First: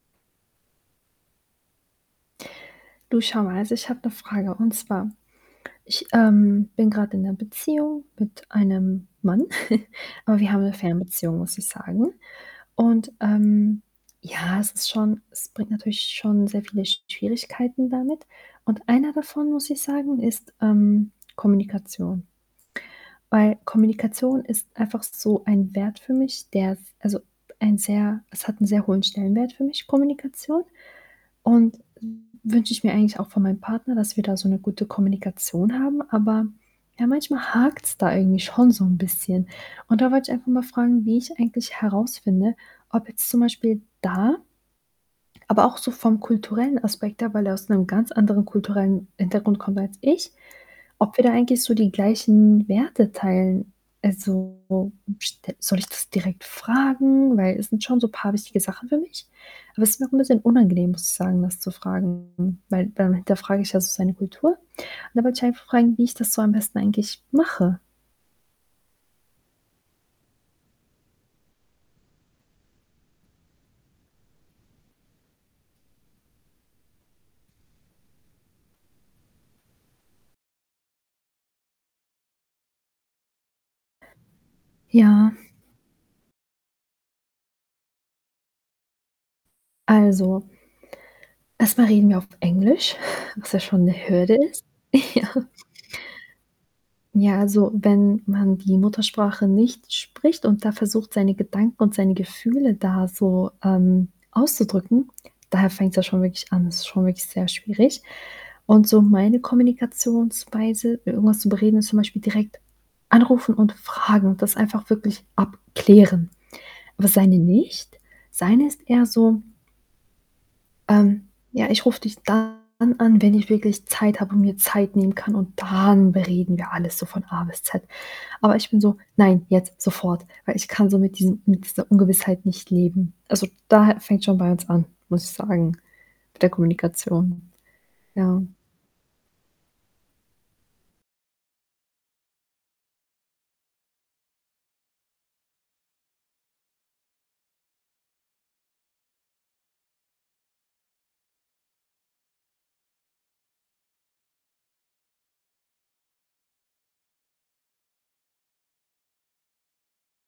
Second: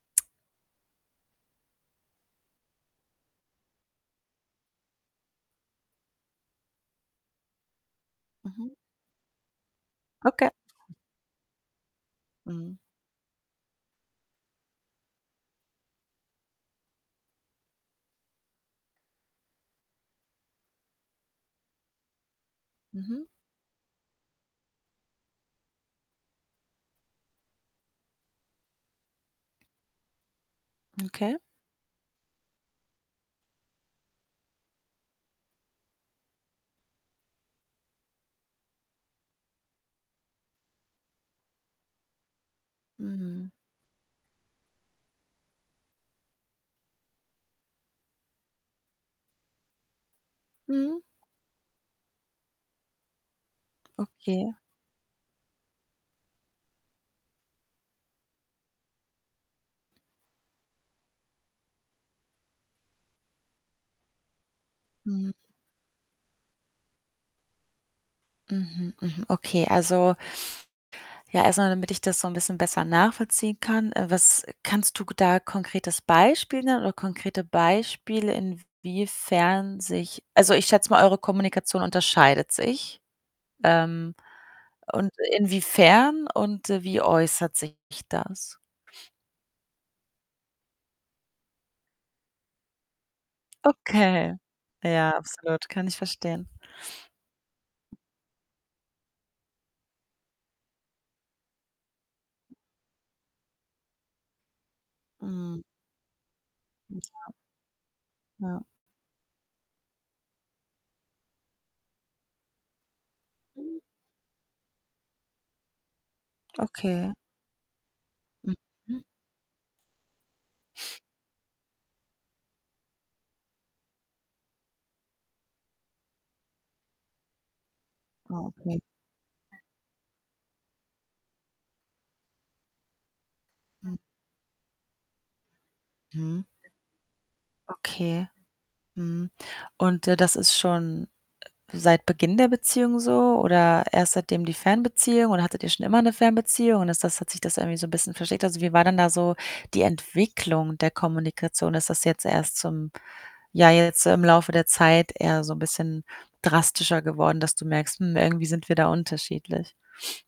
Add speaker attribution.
Speaker 1: Du, schau mal, also, ich habe 'ne Frage, und zwar: Ich, ähm, bin grad in 'ner Beziehung mit
Speaker 2: Mhm.
Speaker 1: einem Mann, aber
Speaker 2: Okay.
Speaker 1: wir haben 'ne Fernbeziehung, muss ich sagen.
Speaker 2: Mhm.
Speaker 1: Und, ähm, ja, es ist schon es bringt natürlich schon sehr viele Schwierigkeiten damit. Und einer davon, muss ich sagen, ist, ähm, Kommunikation.
Speaker 2: Mhm.
Speaker 1: Weil Kommunikation ist einfach so ein Wert für mich, der s also, ein sehr es hat 'n sehr hohen Stellenwert für mich, Kommunikation.
Speaker 2: Okay.
Speaker 1: Und wünsche ich mir eigentlich auch von meinem Partner, dass wir da so 'ne gute Kommunikation haben, aber ja, manchmal hakt's da irgendwie schon so 'n bisschen. Und da wollte ich einfach mal fragen, wie ich eigentlich herausfinde, ob jetzt zum
Speaker 2: Mhm.
Speaker 1: Beispiel da Aber auch so vom kulturellen Aspekt her, weil er aus 'nem ganz anderen kulturellen Hintergrund kommt als ich,
Speaker 2: Mhm.
Speaker 1: ob wir da eigentlich so die gleichen Werte teilen.
Speaker 2: Okay.
Speaker 1: Also, st soll ich das direkt fragen? Weil es sind schon so paar wichtige Sachen für mich, aber es ist mir auch 'n bisschen unangenehm, muss ich sagen, das zu fragen, weil dann hinterfrage ich ja so seine Kultur. Und da
Speaker 2: Mhm.
Speaker 1: wollte ich einfach fragen, wie ich das so am besten eigentlich mache.
Speaker 2: Mhm, mhm, okay. Also Ja, erst mal, damit ich das so 'n bisschen besser nachvollziehen kann, äh, was kannst du k da konkretes Beispiel nennen oder konkrete Beispiele, inwiefern sich Also, ich schätze mal, eure Kommunikation unterscheidet sich. Ähm, und
Speaker 1: Ja.
Speaker 2: inwiefern und, äh, wie äußert sich das?
Speaker 1: Also Erst mal reden wir auf Englisch, was ja schon 'ne
Speaker 2: Okay.
Speaker 1: Hürde ist.
Speaker 2: Ja,
Speaker 1: Ja.
Speaker 2: absolut. Kann ich verstehen.
Speaker 1: Ja, also, wenn man die Muttersprache nicht spricht, und da versucht, seine Gedanken und seine Gefühle da so, ähm, auszudrücken,
Speaker 2: Mhm.
Speaker 1: da fängt's ja schon wirklich an. Das ist
Speaker 2: M
Speaker 1: schon wirklich
Speaker 2: Ja.
Speaker 1: sehr schwierig.
Speaker 2: Ja.
Speaker 1: Und so meine Kommunikationsweise, i irgendwas zu bereden, ist zum Beispiel direkt anrufen und
Speaker 2: Mhm.
Speaker 1: fragen und das einfach wirklich abklären. Aber
Speaker 2: Okay.
Speaker 1: seine nicht. Seine ist
Speaker 2: Mhm.
Speaker 1: eher so „Ähm, ja, ich rufe dich dann an, wenn ich wirklich Zeit habe und mir Zeit nehmen kann und dann bereden wir alles so von A bis Z.“
Speaker 2: Ah,
Speaker 1: Aber ich
Speaker 2: okay.
Speaker 1: bin so: „Nein, jetzt sofort,“ weil ich kann so mit diesem mit dieser Ungewissheit nicht leben. Also,
Speaker 2: Mhm.
Speaker 1: da fängt's schon bei uns an, muss ich sagen, mit
Speaker 2: Mhm.
Speaker 1: der Kommunikation.
Speaker 2: Okay.
Speaker 1: Ja.
Speaker 2: Mhm. Und, äh, das ist schon, äh, seit Beginn der Beziehung so oder erst seitdem die Fernbeziehung oder hattet ihr schon immer 'ne Fernbeziehung und ist das hat sich das irgendwie so 'n bisschen verschlechtert? Also, wie war denn da so die Entwicklung der Kommunikation? Ist das jetzt erst zum ja, jetzt im Laufe der Zeit eher so 'n bisschen drastischer geworden, dass du merkst: „Mhm, irgendwie sind wir da unterschiedlich.“?